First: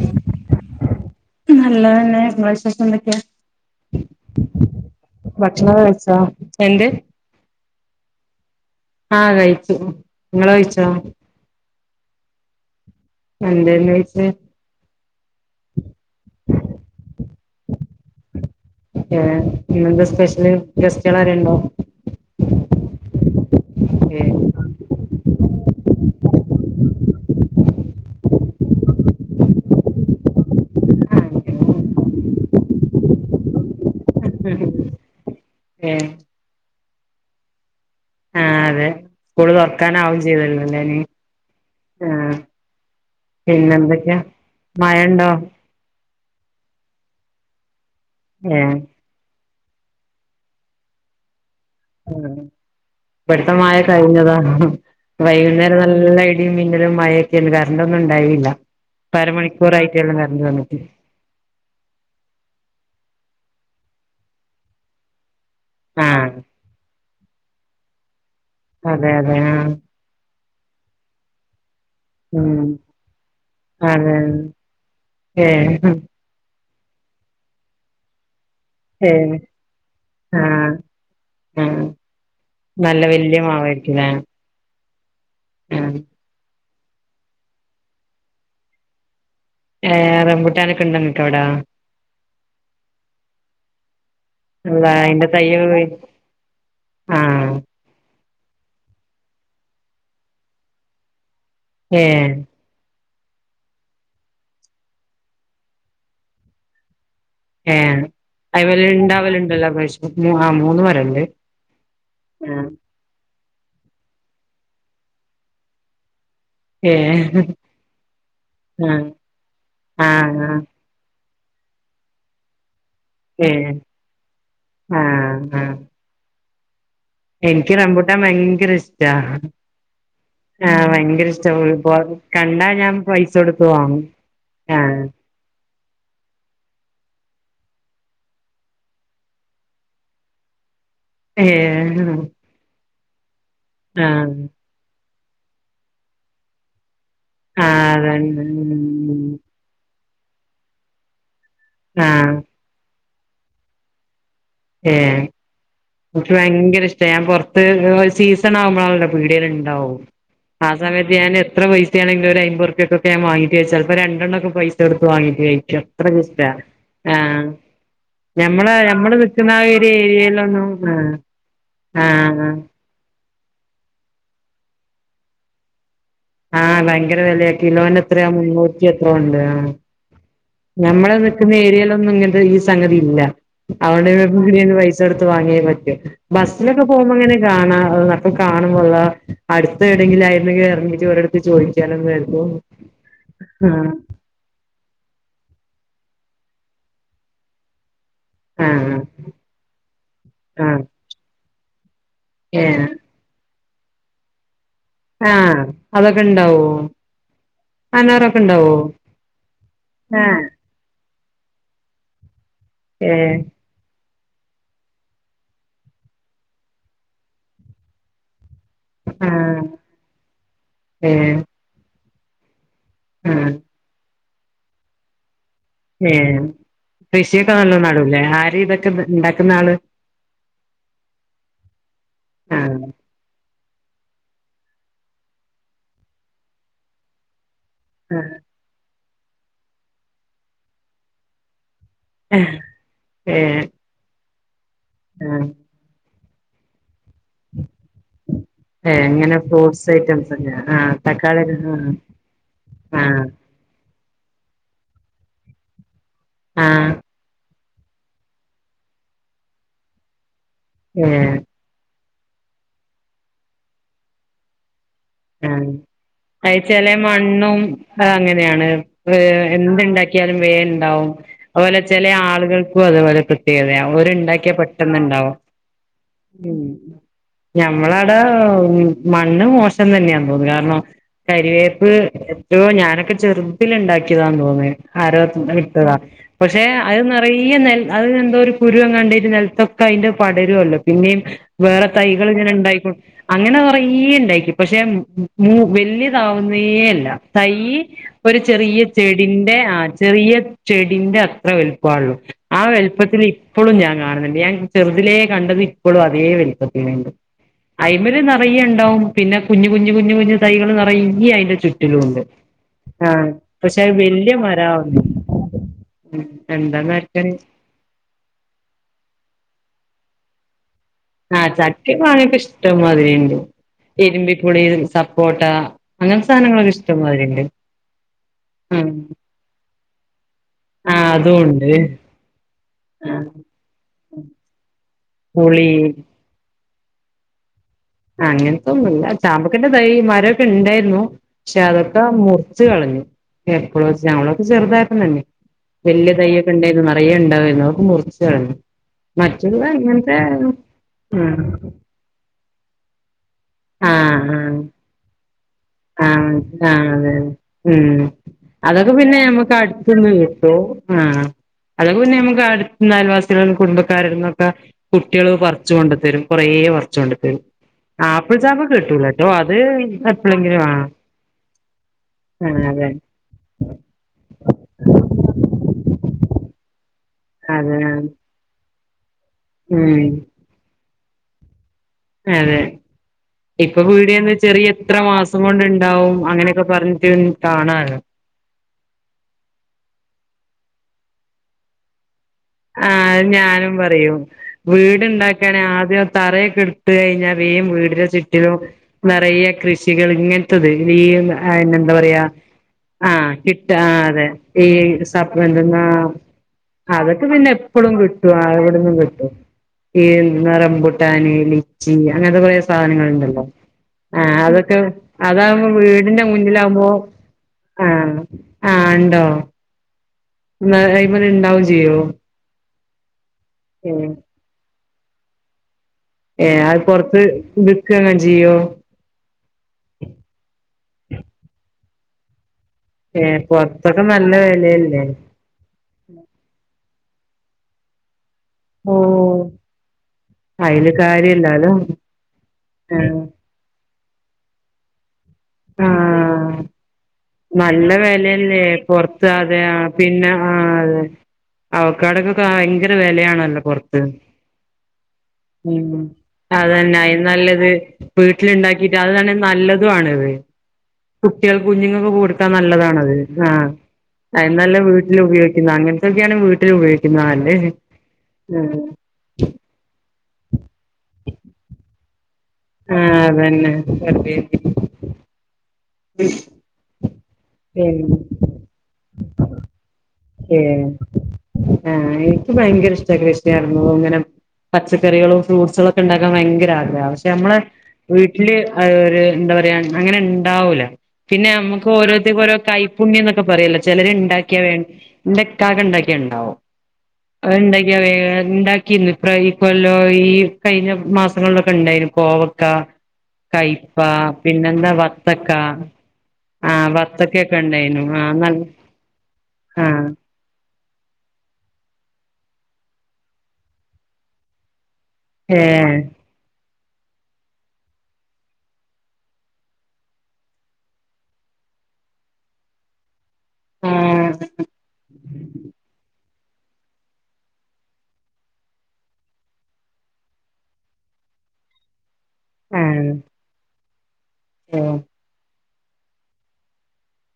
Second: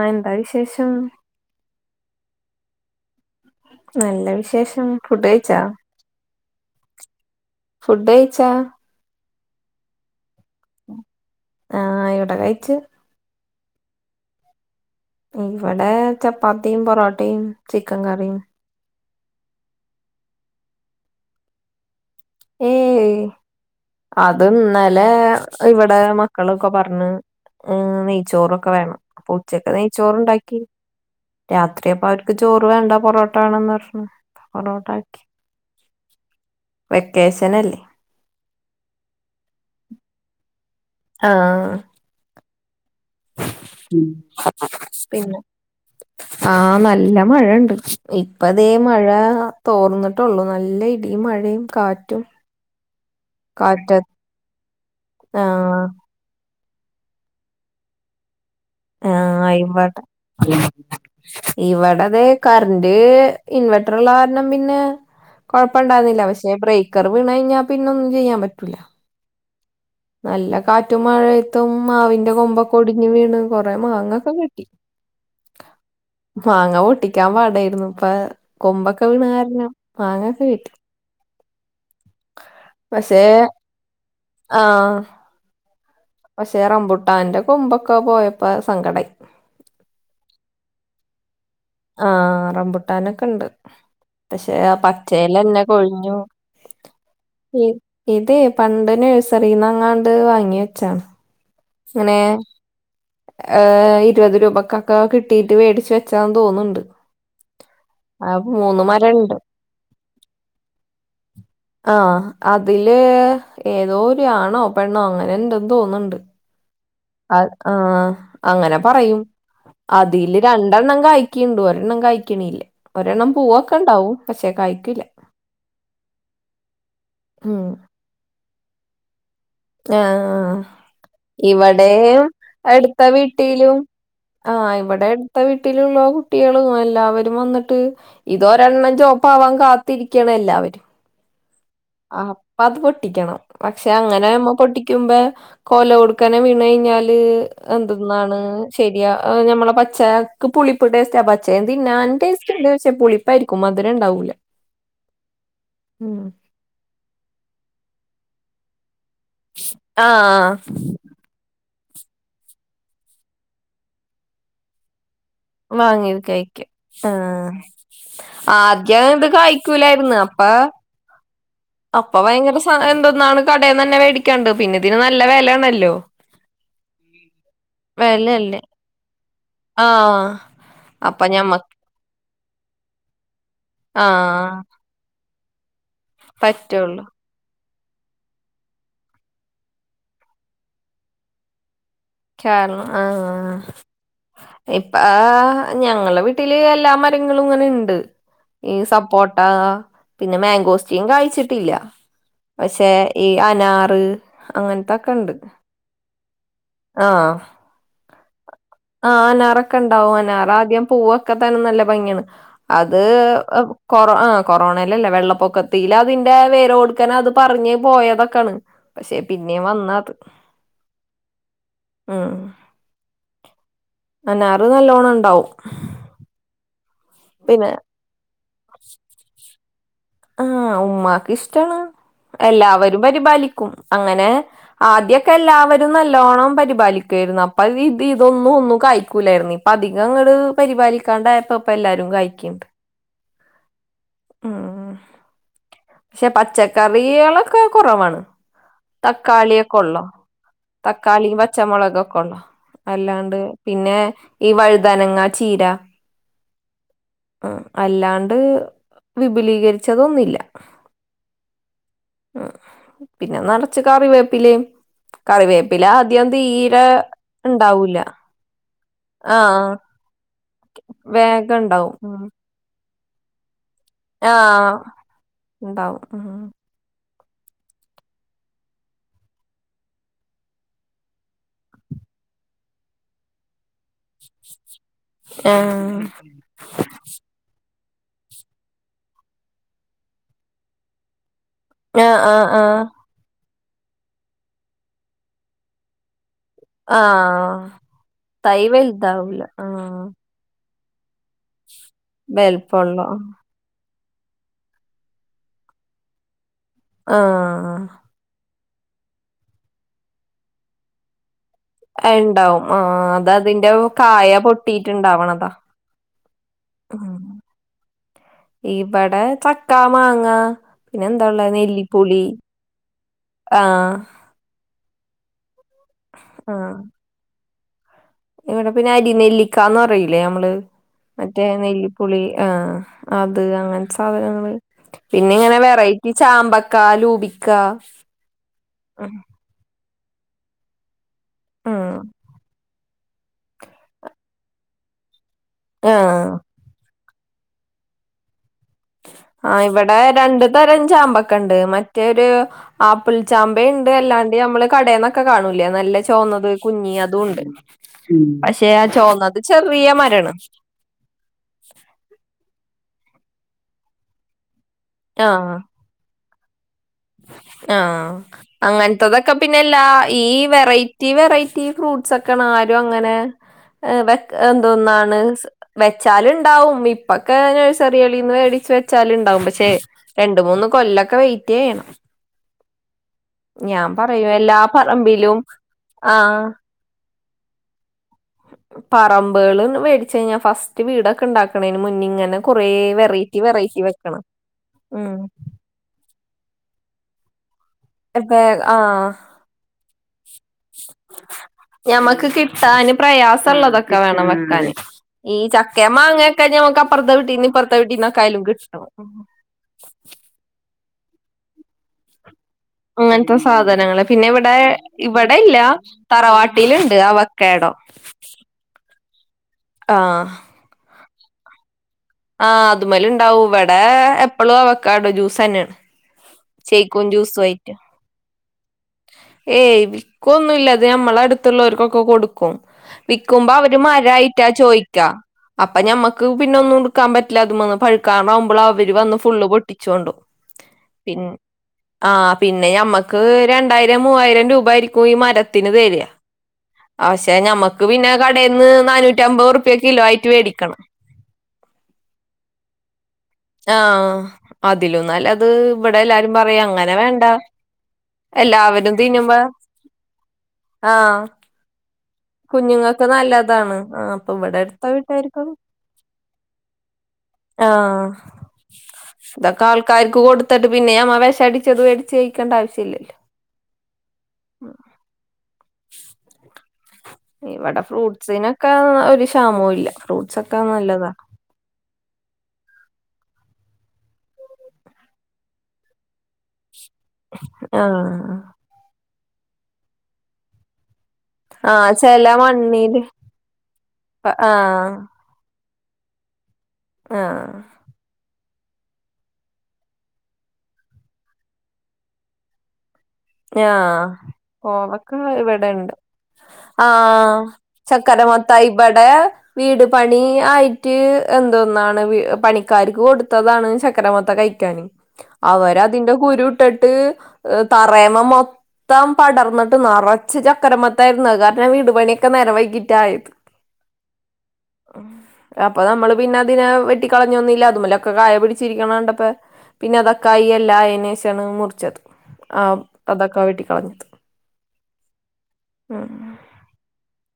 ആ എന്താവിശേഷം. നല്ലതുതന്നെ ഇങ്ങളെ വിശേഷം എന്തെക്കെയാ നല്ല വിശേഷം ഫുഡ്ഡ്കഴിച്ചാ. കഴിച്ചാ എന്തേ ഫുഡ്ഡ്കഴിച്ചാ ആ കഴിച്ചു നിങ്ങള് കഴിച്ചോ ആ ഇവിടെ കഴിച്ച്. എന്താണ് കഴിച്ചേ ഇവടെ ചപ്പാത്തിയും ബൊറോട്ടയും ചിക്കൻ കറിയും. ഏ ഇന്നെന്താ സ്പെഷ്യല് ഗസ്റ്റുകള് ആരെലൊണ്ടോ ഏയ് ഏഹ് അതിന്നലെ ഇവിടെ മക്കളൊക്കെ പറഞ്ഞ് ഉം നെയ്ച്ചോറൊക്കെ വേണം അപ്പൊ ഉച്ചക്ക് നെയ്ച്ചോറൊണ്ടാക്കി. രാത്രിയപ്പം അവർക്ക് ചോറുവേണ്ട ബൊറോട്ട വേണന്ന് പറഞ്ഞു ബൊറോട്ടയാക്കി. ഏ വെക്കേഷനല്ലേ. ആഹ് തെ. സ്കൂള് തൊർക്കാനാവും ചെയ്തല്ലോല്ലെ നി ആഹ്. ആഹ് പിന്നെന്തെക്കെ മഴണ്ടോ? പിന്നെ ആഹ് നല്ല മഴ ണ്ട്. ഇപ്പതേ ഏഹ് മഴാ തോർന്ന്ട്ടൊള്ളൂ. നല്ല ഇടിം, മഴേം, കാറ്റും. ഇവട്ത്തെ മഴ കാറ്റ കഴിഞ്ഞതാ. വൈകുന്നേരം ആഹ് നല്ല ഇ ടിം, മിന്നലും മഴൊക്കെനി. കര്ണ്ടൊന്നുണ്ടായില്ല. ഇപ്പര മണിക്കൂറായിട്ടേള്ളൂ കറണ്ട് വന്ന്ട്ട്. ഇവടെതെ കറ്ന്റ് ഇൻവേറ്റ്റ്ള്ള കാരണം പിന്നെ കൊഴപ്പണ്ടായിന്നില്ല. ആഹ് പക്ഷെ ബ്രേക്കറ് വീണ ഴിഞ്ഞാ പിന്നൊന്നും ചെയ്യാൻ പറ്റൂല്ല. അതെ യതെ ആഹ്. നല്ല കാറ്റും മഴയ ത്തും മാവിൻ്റെ ഉം കൊമ്പൊക്കൊ ഒടിഞ്ഞ് വീണ് കൊറെ അതെ മാങ്ങൊക്കെ കിട്ടി. ഏ മാങ്ങ പൊട്ടിക്കാൻ പാടായിരുന്നു. പ്പൊ കൊമ്പൊക്കെ വീണ കാരണം മാങ്ങൊക്കെ കിട്ടി. ഉം നല്ല പക്ഷേ വെല്യ മാവായിരിക്കുല്ലേ. ആഹ്. ഉം പക്ഷേ റംമ്പുട്ടാന്റെ കൊമ്പൊക്കെ പോയപ്പോ സങ്കടായി. ഏഹ് റംബുട്ടാനൊക്കെണ്ടൊ ങ്ങക്ക് വടാ? ആഹ് റംമ്പുട്ടാനൊക്കെണ്ട് പക്ഷെ ആ അള്ളാ അയിന്റെ പച്ചേലെന്നെ തയ്യൊക്കെ പോയി കൊഴിഞ്ഞു. ആഹ് ഉം ഇത് പണ്ട് നഴ്സറിന്നങ്ങാണ്ട് വാങ്ങി വെച്ചാണ്. ഏ എങ്ങനെ? ഏഹ് ഇരുപത് രൂപക്കൊക്കെ കിട്ടിട്ട് വേടിച്ച വെച്ചാന്ന് തോന്ന്ണ്ട്. ഏഹ് മരണ്ട് അയ്മല്ണ്ടാവല് ണ്ടല്ലാ പ്രാശ്യും മു ആ ഹ് മൂന്ന് മരണ്ട്. ആഹ് ആഹ് അതില് ഏതോ ഒരു ആണോ പെണ്ണോ അങ്ങനെ ണ്ടെന്ന് തോന്ന്ണ്ട്. ഏ അത് ആഹ് അങ്ങനെ ആഹ് പറയും ആഹ് അതില് ആഹ് രണ്ടെണ്ണം കായി ക്ക് ണ്ട് ഒരെണ്ണം കയ്ക്ക്ണില്ല ഒരെണ്ണം ഏ പൂവൊക്കെണ്ടാവും പക്ഷേ കായ്ക്ക്ല. ആഹ് ആഹ് എനിക്ക് റംമ്പൂട്ടാൻ ഭയങ്കരിഷ്ടാ. ആഹ് ഭയങ്കരിഷ്ട ഇപ്പോ ഇവിടെയും കണ്ടാ ഞാൻ അടുത്ത പൈസൊട്ത്ത് വീട്ടിലും വാങ്ങും. ആഹ് ഇവടെ അട്ത്ത വീട്ടില്ള്ള കുട്ട്യേള് എല്ലാവരും വന്ന്ട്ട് ഇതോരെണ്ണം ചോപ്പാവാൻ കാത്തിരിക്കാണ് എല്ലാവരും. ഏഹ്. അപ്പ അത് പൊട്ടിക്കണം പക്ഷെ അങ്ങനാവുമ്പം പൊട്ടിക്ക്യുമ്പ കൊലോട്ക്കനെ വീണഴിഞ്ഞാല് ആ എന്തെന്നാണ് അതന്നെ ശെര്യാ ഉം അത് ഞമ്മളെ പച്ചക്ക് പുളിപ്പ് ടേസ്റ്റാ പച്ചേം ആ തിന്നാൻ ടേസ് റ്റ്ണ്ട് പക്ഷേ പുളിപ്പായിരിക്കും മധുരംണ്ടാവൂല്ല. ഏഹ് ഇൻക്ക് ഭയങ്കരിഷ്ട ഞാൻ പൊർത്ത് എഹ് സീസണാവുമ്പളാണല്ലോ പിട്യേല്ണ്ടാവും ആഹ് ആ സമയ ത്ത് ഞാന് എത്ര പൈസെണെങ്കിലും ഒരയ്മ്പൊർപ്യ ക്കൊക്കെ ഞാ വാങ്ങിട്ട് ചെൽപ്പോ രണ്ടണ്ണൊക്കെ പൈ സൊട്ത്ത് വാങ്ങിട്ട് കഴിക്കും. വാങ്ങിയത് അത്രക്കുഷ്ട കഴിക്കും ആഹ് ഞമ്മളെ ആദ്യം ഞമ്മള് ഇത് ന് ക്ക്ണാ കായ്ക്കൂലായിരുന്നു എരേര്യേയിലൊന്നും ആഹ്. അപ്പ ഭയങ്കര സാ എന്തെന്നാണ് കടേന്നെന്നെ വേടിക്കാണ്ട് പിന്നെ തിന് നല്ല വെലേണല്ലോ. ആഹ് ഭയങ്കര വെലെ കിലോനെത്രയ വെലയല്ലേ മുന്നൂറ്റി എത്രോണ്ട്. ആഹ് ഞമ്മളെ അപ്പൊ നിക്ക്ന്ന ഞമ്മക്ക് ഏരിയേലൊന്നും ഇങ്ങൻത്തെ ഈ സംഗതി ല്ല അതൊണ്ട് ആഹ് ഇങ്ങക്ക് [unintelligible] പൈ സോട്ത്ത് വാങ്ങേലൊക്കെ ബസ്സിലൊക്കെ പറ്റുള്ളൂ പോവുമ്പങ്ങനെ കാണാ അപ്പോ കാണുമ്പൊള്ള അട്ത്ത് എവിടെങ്കിലായിരുന്നങ്കി എർങ്ങിട്ട് ഓരട്ത്ത് ചോയിക്കാലൊന്ന [unintelligible] ആഹ് ആഹ് ഇപ്പ ഞങ്ങളെ വീട്ട്ല് എല്ലാ മരങ്ങളും ഇങ്ങനെണ്ട് ഈ ആഹ് സപ്പോട്ട പിന്നെ ആഹ് മാങ്കോസ്റ്റിൻ കാഴിച്ചിട്ടില്ല ഏഹ് പക്ഷെ ഈ അനാറ് അങ്ങൻത്ത ആഹ് അതൊക്കെ ഇണ്ടാവോ? ആഹ് അനാറൊക്കെ ഇണ്ടാവോ ആഹ് അനാറൊക്കെ ഇണ്ടാവും ആഹ് അനാറ ആദ്യം പൂവ് ക്കത്താനും നല്ല ഭംഗിയാണ് അത് ഏഹ് കൊറോ ആ കൊറോണെലല്ല വെള്ളപ്പൊക്കത്തില് അതിന്റെ വേരോട്ക്കന്നെ അത് പറിഞ്ഞ് പോയതൊക്കാണ് പക്ഷെ ആഹ് പിന്നേം വന്നത് ഏഹ് ഉം ഉം ഉം അനാറ് നല്ലോണം ഇണ്ടാവും ഏഹ് കൃഷിക്കെ നല്ലോം ന്നടുല്ലേ ആര് ഇതൊക്കെ ഇണ്ടാക്ക്ന്ന ആള് ആഹ് ഉമ്മാക്ക് ഇഷ്ടാണ് ആഹ് എല്ലാവരും വെരുമ്പം അലിക്കും അങ്ങനെ ആദ്യൊക്കെ എല്ലാവരും നല്ലോണ്ണം പരിപാലിക്കുയായിരുന്നു അ [unintelligible] ഇത് ഇതൊന്നും ഒന്നും കയ്ക്കൂലായിരുന്നു ഇപ്പ അധികം അങ്ങട് പരിപാലിക്കാണ്ടായപ്പം പ്പ എല്ലാരും ആഹ് കഴിക്ക്ണ്ട് ഏഹ് ഉം ഉം [unintelligible] പക്ഷെ പച്ചക്കറി കളൊക്കെ കോറവാണ് ഏ അങ്ങനെ തക്കാളി ഒക്കെ ഫ്രൂട്ട്സ് ഒള്ളു ഐറ്റംസ് ഒക്കെ ആ തക്കാളി, പച്ചമുളക് ആ ഒക്കെ ഒള്ളു ആ അല്ലാണ്ട് പിന്നെ ഈ വഴുതനങ്ങ, ചീര ആഹ് അഹ് അല്ലാണ്ട് വിപുലീകരിച്ചതൊന്നുല്ല ഏഹ് ആഹ് പിന്നെ ന്നർച്ച് കറിവേപ്പിലേം ആഹ് അത് ചേലെ മണ്ണും ഉണ്ടാവൂല അത് അങ്ങനെണ് ആഹ് [unintelligible] ക്കിയാലും വേം ഇണ്ടാവും വേഗം അത് പോലെ ഉണ്ടാവും ചെലെ ഉം ആളുകൾക്കും അതു പോലെ [unintelligible] [unintelligible] ഓര് ഇണ്ടാക്ക്യ ആഹ് പെട്ടെന്ന് ഇണ്ടാവും ഉം ഞമ്മള അവ്ടെ മണ്ണ് മോശം തന്നെയാ തോന്നുന്നു കാരണം കരിവേപ്പ് എത്തോ ഞാനൊക്കെ ചെറുതില് ഇണ്ടാക്കിയതാന്ന് തോന്നെ ആരോ ആഹ് ഇട്ത്തതാ പക്ഷെ അത് നിറയെ നെൽ അത് എന്തോ ഒരു കുരു അങ്ങാണ്ടീറ്റ് നെൽത്തൊക്കെ അയ്ന്റെ പടരുല്ലോ പിന്നേം വേറെ ആഹ് തൈകള് ആഹ് ഇങ്ങനെ ആഹ് ഇണ്ടായിക്കൊ അങ്ങനെ കുറെ ഇണ്ടായിക്ക് പക്ഷെ മൂ വെല്യ താവുന്നേ അല്ല ആഹ് തൈയ്യ് ഒരു തൈ ചെറിയ വലുതാവൂല ചെടിന്റെ ആഹ് ചെറിയ ചെടിന്റെ അത്ര വെൽപ്പാ ഒള്ളൂ ആ വലുപ്പമുള്ള വെൽപ്പത്തില് ഇപ്പളും ഞാൻ കാണുന്നുണ്ട് ഞാൻ ചെറുതിലേ കണ്ടത് ഇപ്പളും അതേ വെൽപ്പത്തിലന്നെ ആഹ് അയ്മേല് ന റയ്യേ ഇണ്ടാവും പിന്നെ കുഞ്ഞു കുഞ്ഞു കുഞ്ഞു കുഞ്ഞു തൈകള് നിറയ്യേ അയിന്റെ ചു റ്റിലും ഉണ്ട് ഇണ്ടാവും ആഹ് അത് അതിന്റെ പക്ഷെ അത് കായ വെല്യ മരാവു [unintelligible] പൊട്ടിയിട്ടുണ്ടാവണതാ ഉം എന്താന്നാർക്കറിയ ഇബടെ ചക്ക, മാങ്ങ പിന്നെ എന്താ ഉള്ളെ ആഹ് ചക്കിം, നെല്ലിപ്പുളി മാങ്ങക്കെ ഇഷ്ടം മാതിരി ഇണ്ട് ആഹ് ഇരുമ്പിപുളി, സപ്പോട്ട അങ്ങൻത്തെ സാനങ്ങളൊക്കെ ഇഷ്ടം മായ്രി ഇണ്ട് ഇവടെ പിന്നെ അരി നെല്ലിക്കാന്ന് പറയൂലേ നമ്മള് ആഹ് മറ്റേ അതുണ്ട് നെല്ലിപ്പുളി ആഹ് ആഹ് അത് അങ്ങൻത്തെ സാധനങ്ങള് പിന്നെ ഇങ്ങനെ പുളി വെറൈറ്റി ചാമ്പക്ക ലൂബിക്ക അങ്ങനത്തൊന്നുല്ല ചാമ്പക്കേന്റെ തൈ മരഒക്കെ ഉണ്ടായിരുന്നു ക്ഷെ ഉം അതൊക്കെ മുറിച്ച് കളഞ്ഞു എപ്പളോ ച് ഞങ്ങളൊക്കെ ചെറുതായപ്പം തന്നെ വല്യ ആഹ് തൈയൊക്കെ ഉണ്ടായിരുന്നു നറയെ ഉണ്ടാവായിരുന്നു അതൊക്കെ മുറിച് കളഞ് ആഹ് ഇവിടെ രണ്ടു തരം ചാമ്പക്ക ഉം ഉണ്ട് മ റ്റേ ഒരു ആപ്പിൾ ചാമ്പ ഇണ്ട് അല്ലാണ്ട് ആഹ് ആഹ് ഞമ്മള് കടെന്ന ക്ക കാണൂലേ നല്ല ആഹ് ചോന്നത് ആഹ് അതെ കുഞ്ഞി അതെ അതുംഉണ്ട് ഉം പക്ഷെ ആ ചോന്നത് ചെറിയ മരാണ് നു ആഹ് അതൊക്കെ പിന്നെ നമക്ക് അടുതുന്നയൽവാസികളും കുടുംബക്കാര് അവിടുന്നൊക്കെ കുട്ടികള് ആഹ് പറിച്ച് കൊണ്ട് തരും കൊറേ പറിച്ച് കൊണ്ട് തരും ആഹ് ആപ്പിൾ ചാമ്പ കിട്ടൂലട്ടോ അങ്ങനത്തതൊക്കെ അത് പിന്നെല്ലാ ഈ എപ്പളെങ്കിലും ആ വെറൈറ്റി വെറൈറ്റി ഫ്രൂട്ടസ് ഒക്കെ ആഹ് നാരും അതെ അങ്ങനെ ഇഹ് വെക്ക് എന്തൂന്നാണ് വെച്ചാല് ഇണ്ടാവും പ്പക്കെ അതെ നേഴ്സറികളീന്ന് മേടിച്ച് വെച്ചാല് ഇണ്ടാവും പക്ഷെ ഉം രണ്ട് മൂന്ന് കൊല്ലക്ക വെയിറ്റ് യ്യണം അതെ ഇപ്പൊ പറയും പീടികെന്ന് എല്ലാ ചെറിയ എത്ര പറമ്പിലും മാസം കൊണ്ടുണ്ടാവും ആഹ് അങ്ങനെയൊക്കെ പറഞ്ഞിട്ട് കാണാലോ പറമ്പെള് വേടിച്ഴിഞ്ഞാൽ ഫസ്റ്റ് വീടൊക്കെ ഉണ്ടാക്കണെന് മുന്നെ ഇങ്ങനെ കൊറേ ആഹ് വെറൈറ്റി ഞാനും വെറൈറ്റി പറയും വെക്കണം ഉം വീടുണ്ടാക്കാൻ ആദ്യം തറയൊക്കെ എടു ത്ത് കഴിഞ്ഞാ വേം വീട് ഇപ്പ ചുറ്റിലും ആഹ് നിറയെ കൃഷികള് ഇങ്ങനത്തത് ഈ അയ്‌ന് എന്താ പറയാ ഞമ്മക്ക് കിട്ടാന് ആഹ് കിട്ടാ പ്രയാസള്ളതൊക്കെ അതെ വേണം ഈ വെക്കാന് ഈ സപ്പ് എന്തുന്നാ ചക്കേം മാങ്ങയൊക്കെ ഞമ്മക്ക് അത്‌ അപ്പുറത്തെ ഇപ്പ വീട്ടീന്ന് പിന്നെ ഇപ്പുറത്തെ എപ്പളും കിട്ടും വീട്ടീന്നൊക്കായാലും ആഹ് എവിടുന്നും കിട്ടും ഈ എന്തുന്നാ റംമ്പുട്ടാന് ലിച്ചി അങ്ങനത്തെ കൊറേ അങ്ങനത്തെ സാധനങ്ങളുണ്ടല്ലോ സാധനങ്ങള് പിന്നെ ആഹ് ഇവിടെ അതൊക്കെ ഇവിടെ ഇല്ല അതാകുമ്പോ വീടിന്റെ മുന്നിലാകുമ്പോ തറവാട്ടില്ണ്ട് അവ ക്യാടോ ആഹ് ആഹ് ഇണ്ടോ ആഹ് ന്ന അയ്മല് ണ്ടാവും ചെയ്യോ ആഹ അതുമ്മല് ണ്ടാവും ഇവിടെ ഏഹ് എപ്പളും അവയ്ക്കാടോ ജ്യൂസന്നെണ് ഏഹ അത് പൊർത്ത് വിൽക്കൊക്കെ ചെയ്യോ ഏയ് വിക്കൊന്നുല്ലത് നമ്മളട്ത്ത്ള്ളോര്ക്കൊക്കെ കൊടുക്കും ഏ വിക്കുമ്പോ അവര് പൊറത്തൊക്കെ നല്ല മരായിട്ടാ ചോയ്ക്ക വെലയല്ലേ അപ്പൊ ഞമ്മക്ക് പിന്നൊന്നുട്ക്കാൻ പറ്റില്ല അതമ്മന്ന് പഴുക്കാനാവുമ്പളവര് ഓ വന്ന് ഫുള്ള് പൊട്ടിച്ചൊണ്ടോവും അയില് പി കാര്യല്ലാലോ ആ ഹ പിന്നെ ഏ ഞമ്മക്ക് അത് രണ്ടായിരം മൂവായിരം രൂപയിര്ക്കും ഈ മരത്തിന് തെര ആഹ് അഹ പക്ഷെ ഞമ്മക്ക് നല്ല പിന്നെ വെലയല്ലേ കടേന്ന് പൊറത്ത് നാഞ്ഞൂറ്റമ്പത് അതെ റുപ്യ ആ ക്ക്കിലോ ആയിട്ട് പിന്നെ ആ വേടിക്കണം അതെ അവക്കാടൊക്കൊക്കെ ഭയങ്കര വെലയാണല്ലോ പൊറത്ത് ആഹ് അതിലും ന്നല്ലത് വടെ ഉം എല്ലാരും പറയും അങ്ങനെ അതന്നെ അയിന് വേണ്ട നല്ലത് എല്ലാവരും വീട്ടില്ണ്ടാക്കിട്ട് തിന്നുമ്പ അതാണെ നല്ലതു ആണത് ആഹ് കുട്ടികൾ കുഞ്ഞുങ്ങക്കൊക്കെ കൊടു ക്കാൻ കുഞ്ഞുങ്ങൾക്ക് നല്ലതാണത് ആഹ് നല്ലതാണ് അപ്പൊ ഇവിടെ അയ്ന്നല്ലത് അടുത്ത വീട്ടാർക്കും വീട്ടിലുപയോഗിക്കുന്ന അങ്ങൻത്തൊക്കെയാണ് വീട്ടിലുപയോഗിക്കു ക്കുന്ന ല്ലത് ആഹ് ഉം തൊക്കാൾക്കാര്ക്ക് കൊടുത്തട്ട് പിന്നെ ഞമ്മ വെശടിച്ചത് മേടിച്ച് കഴിക്കണ്ട ആവശ്യല്ലല്ലോ ആഹ് അതന്നെ വെറുതന്തി ഇവടെ പിന്നെ ഫ്രൂട്ട്സിനൊക്കെ ഒരു ക്ഷാമവുല്ല ഏഹ് ആ എനിക്ക് ഭയങ്കരഷ്ട [unintelligible] ഇങ്ങനെ പച്ചക്കറികളും ഫ്രൂട്സുളൊക്കെ ഇണ്ടാക്കാൻ ഭയങ്കര ആഗ്രഹ ഞമ്മള ആഹ് വീട്ടില് ആ ഒരു എന്താപറയാ അങ്ങനെണ്ടാവൂല പിന്നെ ആഹ് ചെല ഞമ്മക്കോരോര്ത്തര്ക്കോരോ മണ്ണില് കൈപ്പുണ്യംന്നൊക്കെ പറയോലോ ചെലര് ഇണ്ടാക്ക്യ വേ ആഹ് ഇന്റെക്കാക്ക ഇണ്ടാക്ക്യ ഇണ്ടാവും ആഹ് അവര്ണ്ടാ ണ്ടാക്ക്യ വേ ഇണ്ടാക്കീന്നു ഇപ്രാ ഇക്കൊല്ലോം ഈ കഴിഞ്ഞ മാസങ്ങളിലൊക്കെണ്ടായ്ന്നു കോവക്ക കയ്പ്പ ആഹ് പിന്നെന്താ കോവക്ക വത്തക്ക ഇവിടെണ്ട് ആഹ് വത്തക്കെക്കെണ്ടായ്ന്നു ആഹ് ന ഏഹ് വീട് പണി ആയിട്ട് എന്തോന്നാണ് പണിക്കാര്ക്ക് കൊടുത്തതാണ് ചക്കരമത്ത കഴിക്കാന് ഏഹ് അവരതിന്റെ കുരുട്ടിട്ട് തറേമ്മ മൊ ത്തം പടർന്നിട്ട് നറച്ച ചക്കരമത്തായിരുന്നു കാര്ണം വീട് പണിയൊക്കെ നേരം വഴ്കിട്ടായത് ആഹ് ഉം അപ്പൊ നമ്മള് പിന്നതിനെ വെട്ടി കളഞ്ഞൊന്നുല്ല അതുമ്മലൊക്കെ കായ പിടിച്ചിരിക്ക്ണ കണ്ടപ്പൊ പിന്നതൊക്കായി എല്ലായീനേഷാണ് മുറിച്ചത് ആഹ് അതൊക്കെ വെട്ടിക്കളഞ്ഞത് ഓഹ് ഉം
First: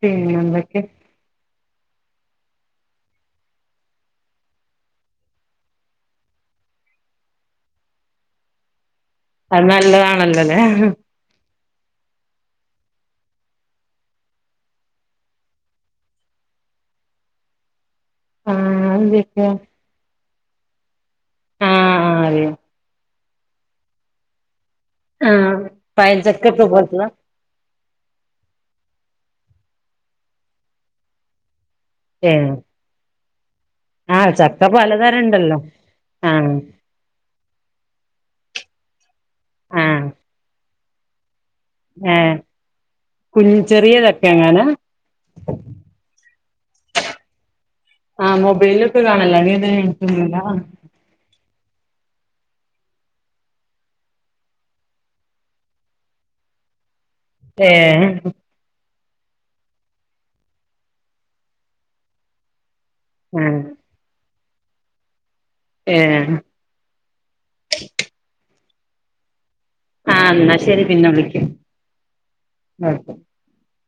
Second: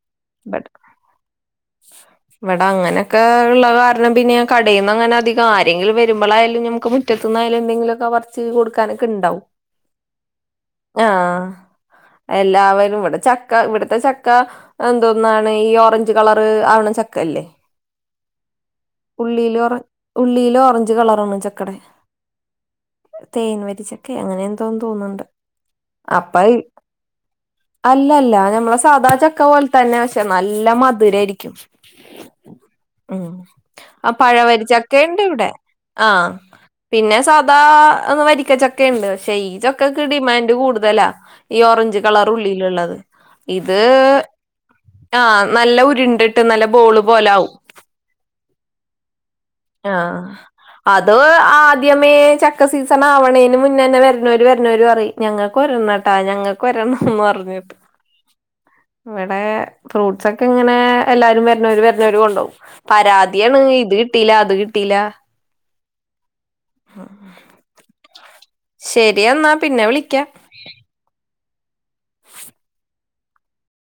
പിന്നെന്തൊക്കെ ഇവടങ്ങനെക്കെ ഇള്ള കാര്ണം പിന്നെ ഞാൻ കടീന്നങ്ങനധികം ആരെങ്കിലും വരുമ്പളായാലും ഞമക്ക്‌ മു റ്റത്തുന്നായാലും എന്തങ്കിലൊക്കെ പറിച്ച് കൊടുക്കാനൊക്കെണ്ടാവും അത് നല്ലതാണല്ലൊലെ ആഹ് എല്ലാവരും ഇവടെ ചക്ക ഇവ്ട്ത്തെ ചക്ക എന്തോന്നാണേ ഈ ഓറഞ്ച് കളറ് ആവ്ണ ചക്കല്ലേ ആഹ് അതെന്തൊക്കെയാ ഉള്ളീലോറ ഉള്ളീലോറ ഞ്ച് കളറാണ് ചക്കടേ ആഹ് ആഹ് അറിയാം തേൻ വരിച്ചക്കെ അങ്ങനെ ന്തോ തോന്ന്ണ്ട് ആഹ് അപ്പയ് പഴഞ്ചക്കക്കെ പോലത്തതാ അല്ലല്ല ഞമ്മളെ സാധ ചക്ക പോൽത്തന്നെ പക്ഷേ നല്ല മധുരായിര്ക്കും ഏഹ് ഉം ആ ആഹ് ചക്ക പലതരം പഴവരിച്ചക്കയ്ണ്ടിവിടെ ഉണ്ടല്ലോ ആഹ് പിന്നെ സാധാ ഒന്ന് വരിക്കച്ചക്കണ്ട് പക്ഷെ ഈ ചക്കക്ക് ആഹ് ഡിമാന്റ് കൂട്തലാ. ഈ ഓറഞ്ച് കളറ് ഏഹ് ഉള്ളിലിള്ളത് കുഞ്ഞ് ഇത് ചെറിയ ചക്ക എങ്ങാനാ ആഹ് നല്ല ഉരുണ്ടിട്ട് നല്ല ബോള് പോലാവും. ആഹ് മൊബൈലൊക്കെ കാണല്ലാന്. ആഹ്. അത് ആദ്യമേ ചക്ക സീസണാവണേന് മുന്നന്നെ വര്ണോര് വര്ണോര് പറീം ഞങ്ങക്കൊരെണ്ണട്ടാ ഞങ്ങക്ക് ഒരെണംന്ന് പർ ഏഹ്. ഇവടെ ഫ്രൂട്ട്സൊക്കെ ഇങ്ങനെ എല്ലാരും വര്ണോര് വര്ണോര് കൊണ്ടോവും. പരാതിയാണ് ആഹ് ഇത് കിട്ടീലാ അത് കിട്ടീലാ ഏഹ്. ആഹ്. ശെരിയെന്നാ പിന്നെ വിളിക്കാം. ഇന്നാ ശെരി പിന്നെ വിളിക്ക് ഉം